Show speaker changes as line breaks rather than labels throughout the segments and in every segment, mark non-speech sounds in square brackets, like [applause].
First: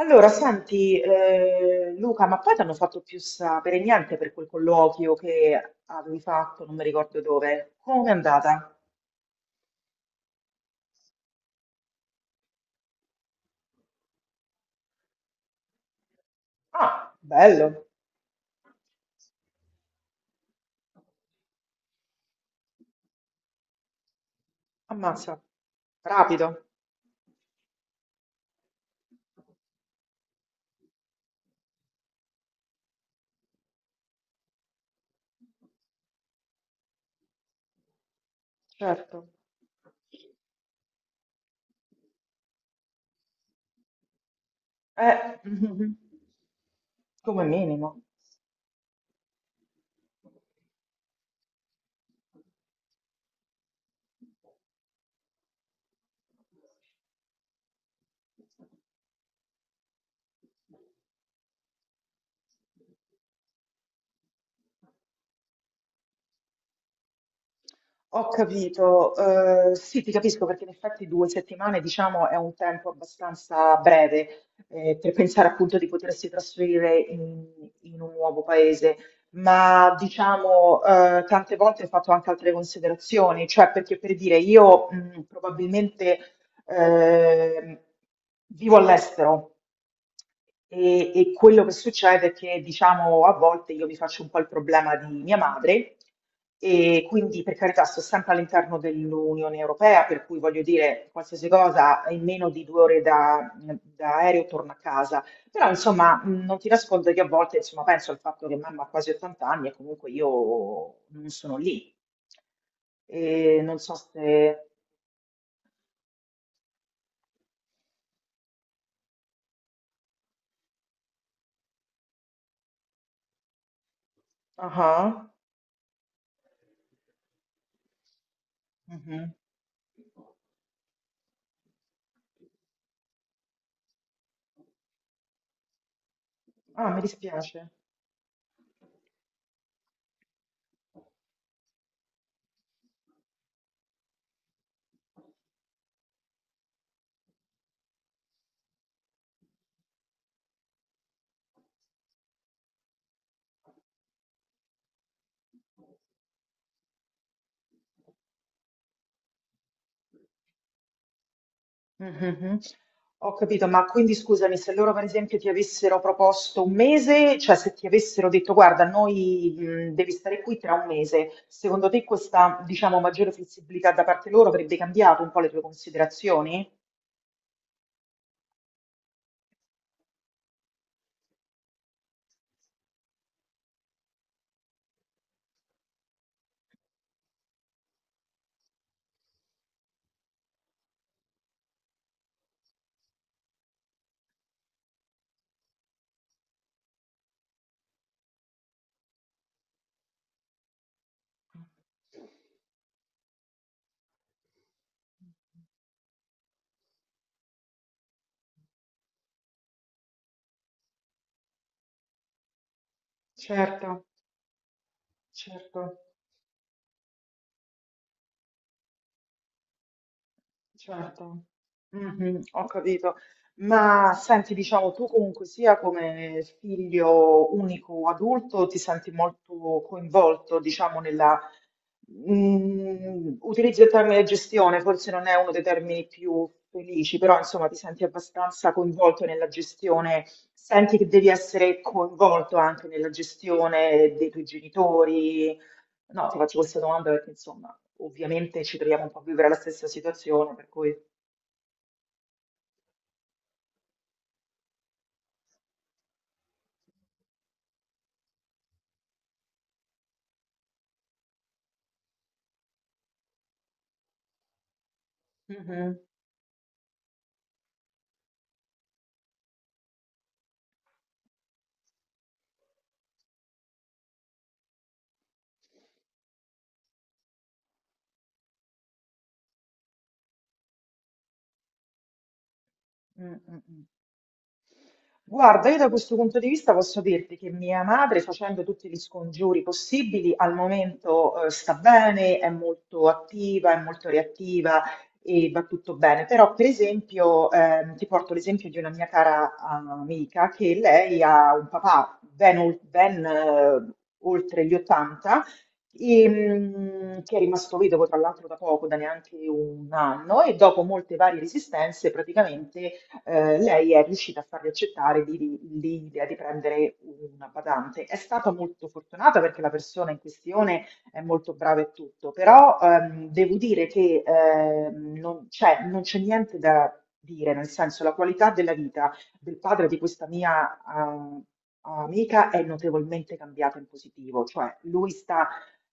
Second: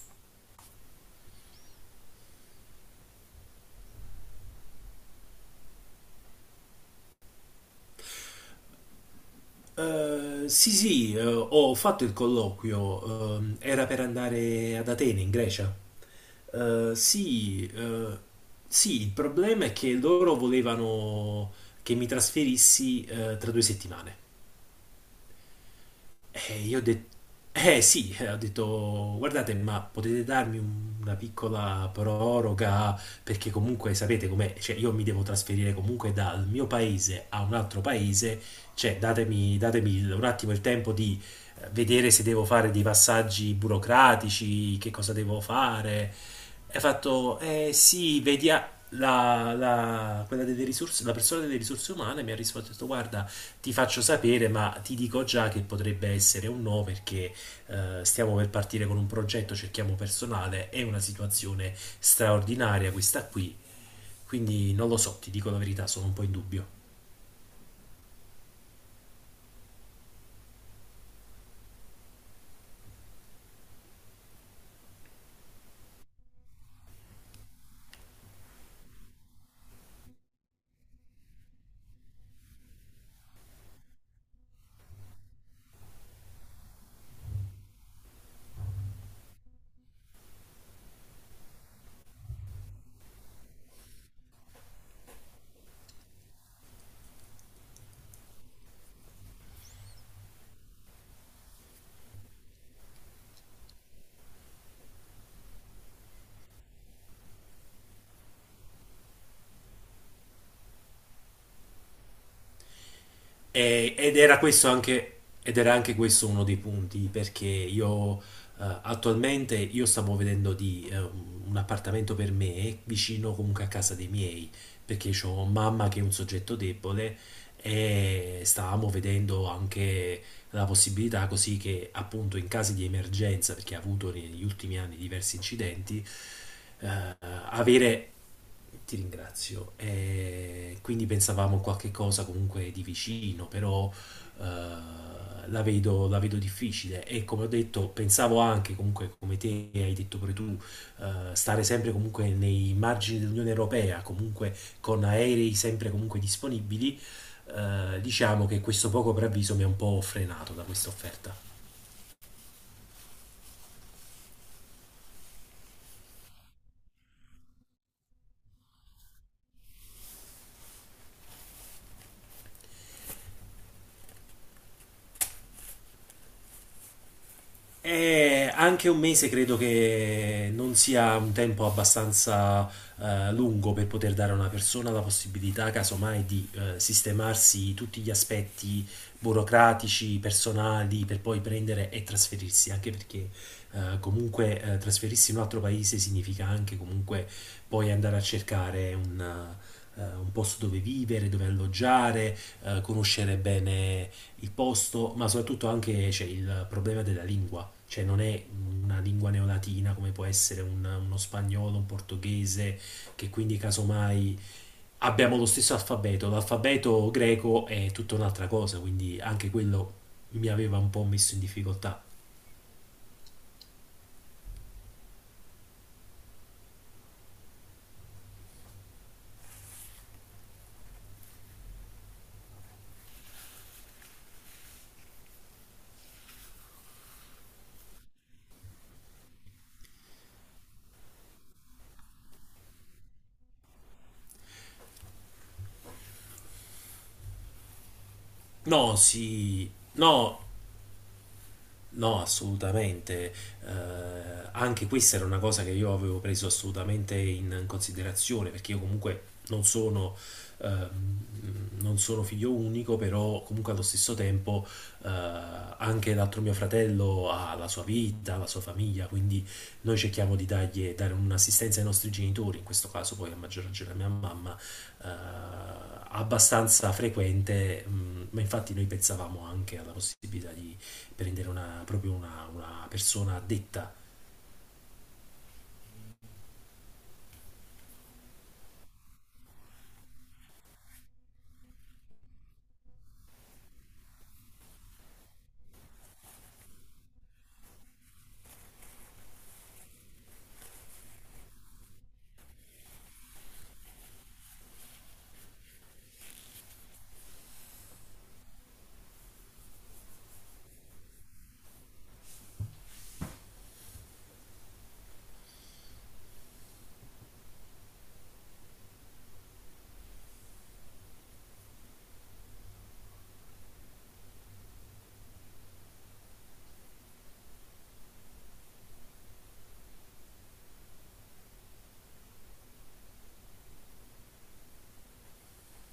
Allora, senti, Luca, ma poi ti hanno fatto più sapere niente per quel colloquio che avevi fatto, non mi ricordo dove. Come è andata?
Sì, ho fatto il colloquio, era per andare ad Atene, in Grecia. Eh,
Ah,
sì,
bello.
eh, sì, il problema è che loro volevano che mi trasferissi, tra 2 settimane.
Ammazza. Rapido.
E io ho detto, sì, ho detto, guardate, ma potete darmi una piccola proroga? Perché comunque sapete com'è, cioè io mi devo trasferire comunque dal mio paese a un altro paese, cioè
Certo.
datemi un attimo il tempo di vedere se devo fare dei passaggi burocratici, che cosa
Eh,
devo
[laughs]
fare. E ha fatto,
come
eh
minimo.
sì, vedi, ah, quella delle risorse, la persona delle risorse umane mi ha risposto, ha detto, guarda, ti faccio sapere, ma ti dico già che potrebbe essere un no perché stiamo per partire con un progetto, cerchiamo personale, è una situazione straordinaria questa qui, quindi non lo so, ti dico la verità, sono un po' in dubbio.
Ho capito, sì, ti capisco perché in effetti due settimane, diciamo, è un tempo abbastanza breve per pensare appunto di potersi trasferire in un nuovo paese, ma diciamo, tante volte ho fatto anche altre considerazioni, cioè perché per dire io probabilmente Ehm, vivo all'estero e quello che succede è che, diciamo, a volte io mi faccio un po' il problema di mia madre e quindi, per carità, sto sempre all'interno dell'Unione Europea, per cui voglio dire, qualsiasi cosa in meno di due ore da aereo torno a casa. Però, insomma, non ti nascondo che a volte, insomma, penso al fatto che mamma ha quasi 80 anni e comunque io non sono lì. E non so se...
Ed era questo anche, ed era anche questo uno dei punti perché io attualmente io stavo vedendo di un appartamento per me vicino comunque a casa dei miei,
Ah,
perché
ah,
ho mamma che è un soggetto debole e stavamo
mhm.
vedendo anche la possibilità così che appunto in caso di emergenza, perché ha avuto negli ultimi anni diversi incidenti, eh,
Ah, mi dispiace.
avere ti ringrazio. Quindi pensavamo qualche cosa comunque di vicino, però eh, la vedo difficile. E come ho detto, pensavo anche comunque, come te hai detto pure tu, stare sempre comunque nei margini dell'Unione Europea, comunque con aerei sempre comunque disponibili. Diciamo che questo poco preavviso mi ha un po' frenato da questa offerta.
Mhm. Ho capito, ma quindi scusami, se loro per esempio ti avessero proposto un mese, cioè se ti avessero detto guarda, noi devi stare qui tra un mese, secondo te questa, diciamo, maggiore flessibilità da parte loro avrebbe cambiato un po' le tue considerazioni?
Anche un mese credo che non sia un tempo abbastanza lungo per poter dare a una persona la possibilità, casomai, di sistemarsi tutti gli aspetti burocratici, personali, per poi prendere e trasferirsi, anche perché comunque trasferirsi in un altro paese significa anche comunque poi andare a cercare un posto dove vivere, dove alloggiare, conoscere bene il posto, ma soprattutto anche c'è il problema della lingua, cioè non è una lingua neolatina come può essere uno spagnolo, un portoghese, che quindi
Certo,
casomai abbiamo lo stesso
certo.
alfabeto, l'alfabeto greco è tutta un'altra cosa, quindi anche quello mi aveva un po' messo in
Certo,
difficoltà.
mhm, ho capito. Ma senti, diciamo, tu comunque sia come figlio unico o adulto ti senti molto coinvolto, diciamo, nella... Mm, utilizzo il termine gestione, forse non è uno dei termini più felici, però insomma ti senti abbastanza coinvolto nella gestione, senti che devi essere coinvolto anche nella gestione dei tuoi genitori. No, ti faccio questa domanda perché insomma, ovviamente ci
No,
troviamo un po' a vivere la
sì,
stessa
no,
situazione, per cui...
no, assolutamente. Eh, Anche questa era una cosa che io avevo preso assolutamente in considerazione, perché io comunque non sono figlio unico, però comunque allo stesso tempo eh,
Mhm,
anche l'altro mio fratello ha la sua vita, la sua famiglia, quindi noi cerchiamo di dare un'assistenza ai nostri genitori, in questo caso poi a maggior ragione a mia mamma, eh, abbastanza frequente, mm, ma infatti noi pensavamo anche alla possibilità di prendere una
mm,
persona
mm, mm.
addetta.
Guarda, io da questo punto di vista posso dirti che mia madre, facendo tutti gli scongiuri possibili, al momento, sta bene, è molto attiva, è molto reattiva e va tutto bene. Però, per esempio, ti porto l'esempio di una mia cara amica che lei ha un papà ben oltre gli 80 e, mm, che è rimasto vedovo tra l'altro da poco, da neanche un anno, e dopo molte varie resistenze praticamente lei è riuscita a fargli accettare l'idea di prendere una badante. È stata molto fortunata perché la persona in questione è molto brava e tutto, però devo dire che non c'è niente da dire, nel senso la qualità della vita del padre di questa mia... ah, amica è notevolmente cambiata in positivo, cioè lui sta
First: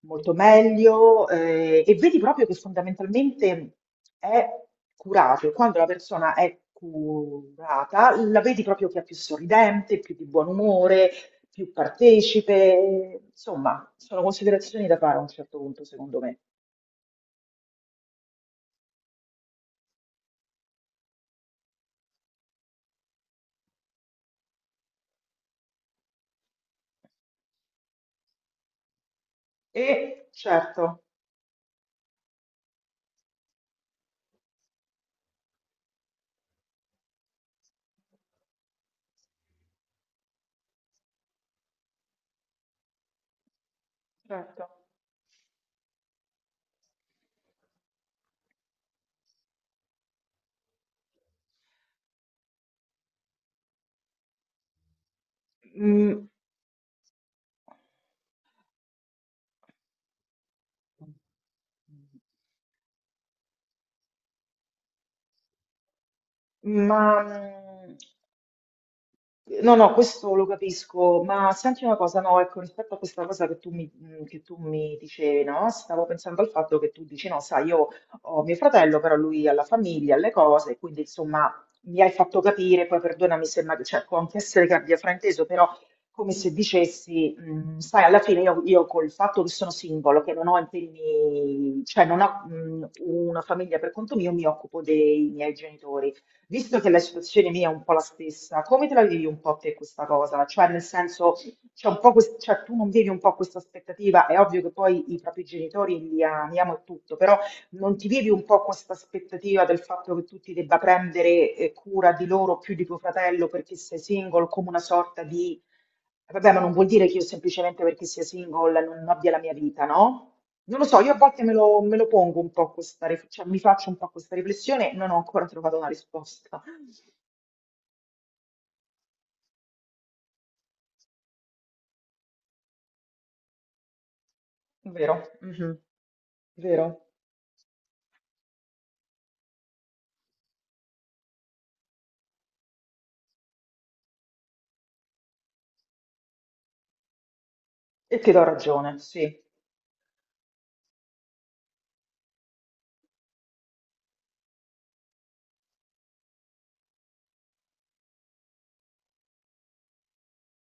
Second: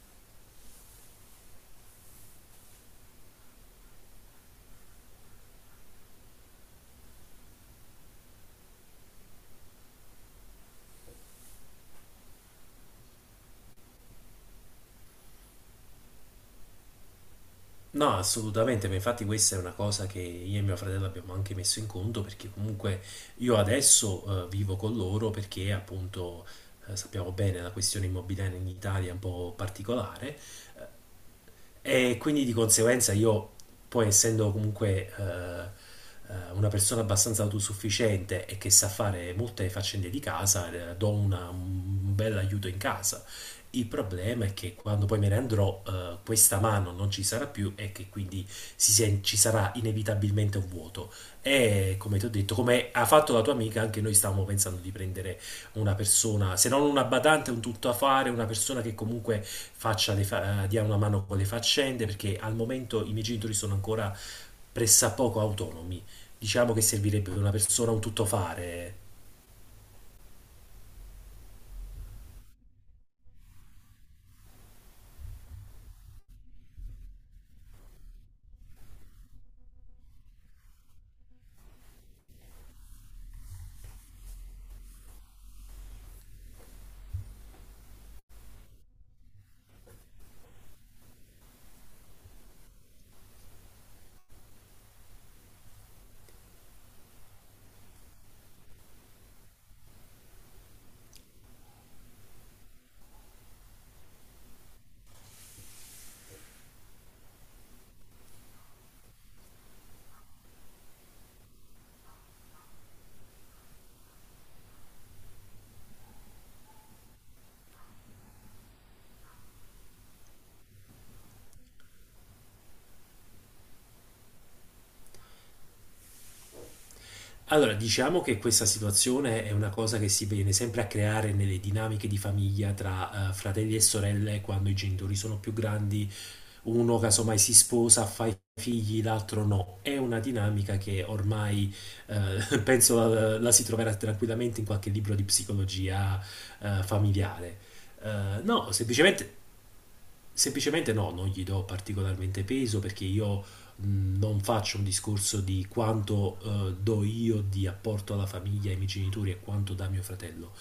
molto meglio, e vedi proprio che fondamentalmente è curato. Quando la persona è curata, la vedi proprio che è più sorridente, più di buon umore, più partecipe. Insomma, sono considerazioni da fare a un certo punto, secondo me.
No, assolutamente, ma infatti questa è una cosa che io e mio fratello abbiamo anche messo in conto perché comunque io adesso vivo con loro perché appunto sappiamo bene la questione immobiliare in Italia è un po'
E
particolare.
certo,
eh, E quindi di conseguenza io, poi essendo comunque una persona abbastanza autosufficiente e che sa fare molte faccende di casa, do un bel aiuto in casa. Il problema è
certo.
che quando poi me ne andrò, questa mano non ci sarà più e che quindi ci sarà inevitabilmente un vuoto. E come ti ho detto, come ha fatto la tua amica, anche noi stavamo pensando di prendere una
Mm,
persona, se non una badante, un tuttofare, una persona che comunque dia una mano con le faccende, perché al momento i miei genitori sono ancora pressappoco autonomi. Diciamo che
ma
servirebbe una
mm,
persona, un tuttofare.
no, no, questo lo capisco, ma senti una cosa, no, ecco, rispetto a questa cosa che che tu mi dicevi, no? Stavo pensando al fatto che tu dici, no, sai, io ho mio fratello, però lui ha la famiglia, ha le cose, quindi insomma mi hai fatto capire, poi perdonami se magari, cioè, può anche essere che abbia frainteso, però come se dicessi, mm, sai, alla fine io col fatto che sono singolo, che non ho impegni, cioè non ho mm, una famiglia per conto mio, mi occupo dei miei genitori. Visto che la situazione mia è un po' la stessa, come te la vivi un po' te questa cosa? Cioè, nel senso, c'è un po' quest- cioè, tu non vivi un po' questa aspettativa, è ovvio che poi i propri genitori li amiamo e tutto, però non ti vivi un po' questa aspettativa del fatto che tu ti debba prendere cura di loro più di tuo fratello perché sei single, come una sorta di... Vabbè, ma non vuol dire che io semplicemente perché sia single non abbia la mia vita, no? Non lo so, io a volte me lo pongo un po' cioè mi faccio un po' questa riflessione, non ho ancora trovato una risposta.
Allora, diciamo che questa situazione è una cosa che si viene sempre a creare nelle dinamiche di famiglia tra fratelli e sorelle quando i genitori
Vero,
sono più
mhm,
grandi,
vero.
uno casomai si sposa, fa i figli, l'altro no. È una dinamica che ormai [laughs] penso la si troverà tranquillamente in qualche libro di psicologia familiare. Eh,
E ti do
no,
ragione, sì.
semplicemente Semplicemente no, non gli do particolarmente peso perché io non faccio un discorso di quanto do io di apporto alla famiglia, ai miei genitori e quanto dà mio fratello.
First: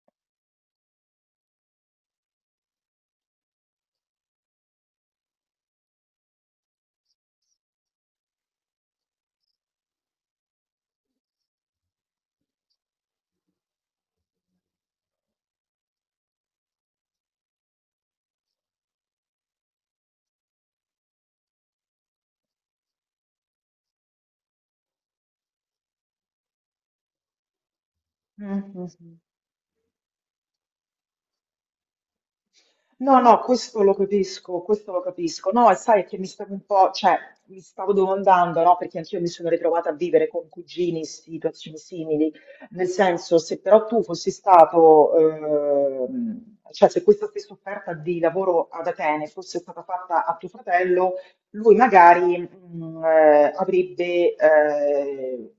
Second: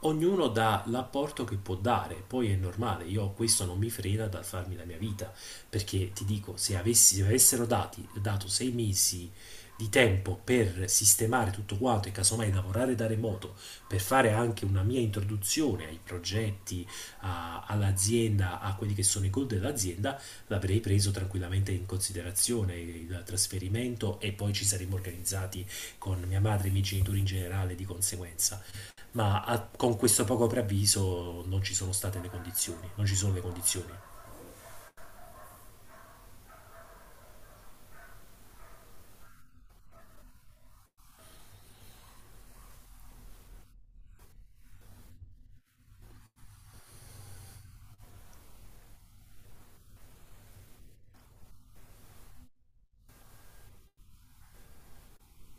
Ognuno dà l'apporto che può dare, poi è normale, io questo non mi frena dal farmi la mia vita, perché ti dico, se avessero dato 6 mesi di tempo per sistemare tutto quanto e casomai lavorare da remoto, per fare anche una mia introduzione ai progetti, all'azienda, a quelli che sono i goal dell'azienda, l'avrei preso tranquillamente in considerazione il trasferimento e poi ci saremmo organizzati con mia madre e i miei genitori in generale di conseguenza.
Mhm.
Ma con questo poco preavviso non ci sono state le condizioni, non ci
No,
sono
no,
le
questo lo
condizioni.
capisco, questo lo capisco. No, e sai che mi stavo un po', cioè, mi stavo domandando, no, perché anch'io mi sono ritrovata a vivere con cugini situazioni simili, nel senso, se però tu fossi stato, cioè, se questa stessa offerta di lavoro ad Atene fosse stata fatta a tuo fratello, lui magari, avrebbe,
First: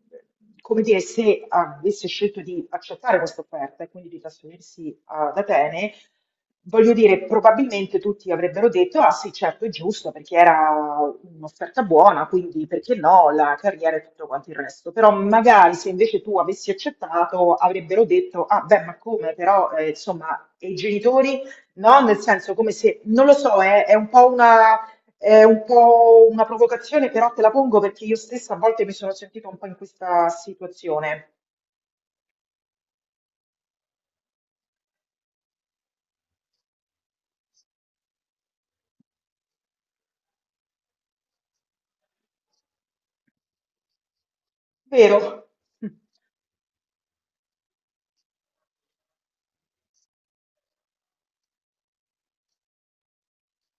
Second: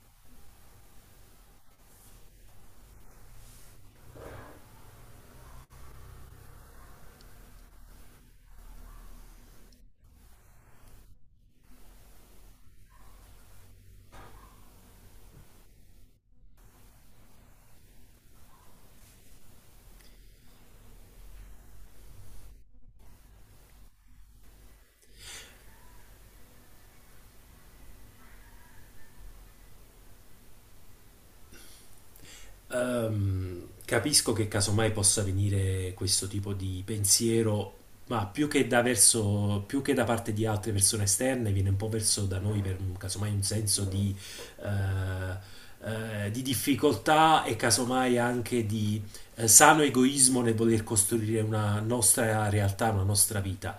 come dire, se avesse scelto di accettare questa offerta e quindi di trasferirsi ad Atene, voglio dire, probabilmente tutti avrebbero detto: "Ah sì, certo, è giusto perché era un'offerta buona, quindi perché no, la carriera e tutto quanto il resto". Però magari se invece tu avessi accettato avrebbero detto: "Ah beh, ma come però, insomma, e i genitori?" No, nel senso come se non lo so, è un po' una è un po' una provocazione, però te la pongo perché io stessa a volte mi sono sentita un po' in questa situazione.
Capisco che casomai possa venire questo tipo di pensiero, ma più che da parte di altre persone esterne, viene un po' verso da noi per casomai un senso
Vero?
eh,
Mh.
di difficoltà e casomai anche di sano egoismo nel voler costruire una nostra realtà, una nostra vita.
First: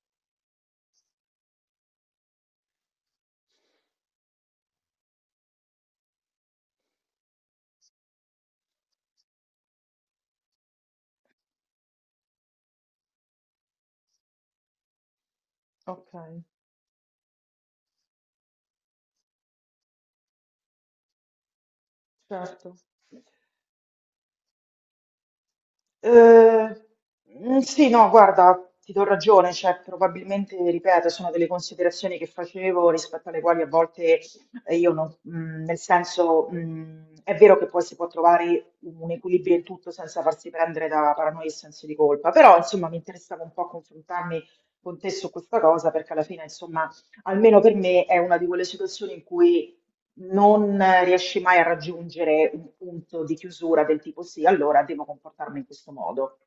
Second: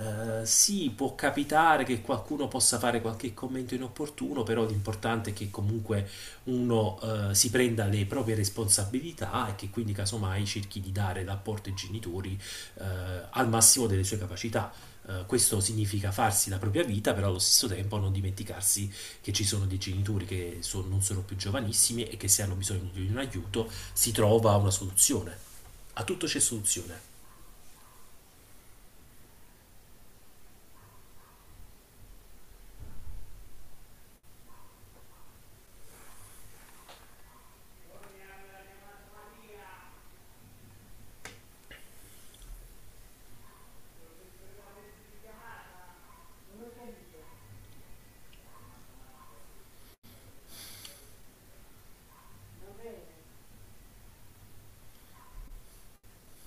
Sì, può capitare che qualcuno possa fare qualche commento inopportuno, però l'importante è che comunque uno si prenda le proprie responsabilità e che quindi casomai cerchi di dare l'apporto ai genitori eh, al massimo delle sue capacità. Questo significa
Okay,
farsi la propria vita, però allo stesso tempo non dimenticarsi che ci sono dei genitori che non sono più giovanissimi e che se hanno
certo.
bisogno di un aiuto si trova una soluzione. A tutto c'è
Eh,
soluzione.
mm, sì, no, guarda, ti do ragione, cioè probabilmente, ripeto, sono delle considerazioni che facevo rispetto alle quali a volte io non, mm, nel senso, mm, è vero che poi si può trovare un equilibrio in tutto senza farsi prendere da paranoia e senso di colpa, però insomma mi interessava un po' confrontarmi con te su questa cosa perché alla fine, insomma, almeno per me è una di quelle situazioni in cui non riesci mai a raggiungere un punto di chiusura del tipo sì, allora devo comportarmi in questo modo.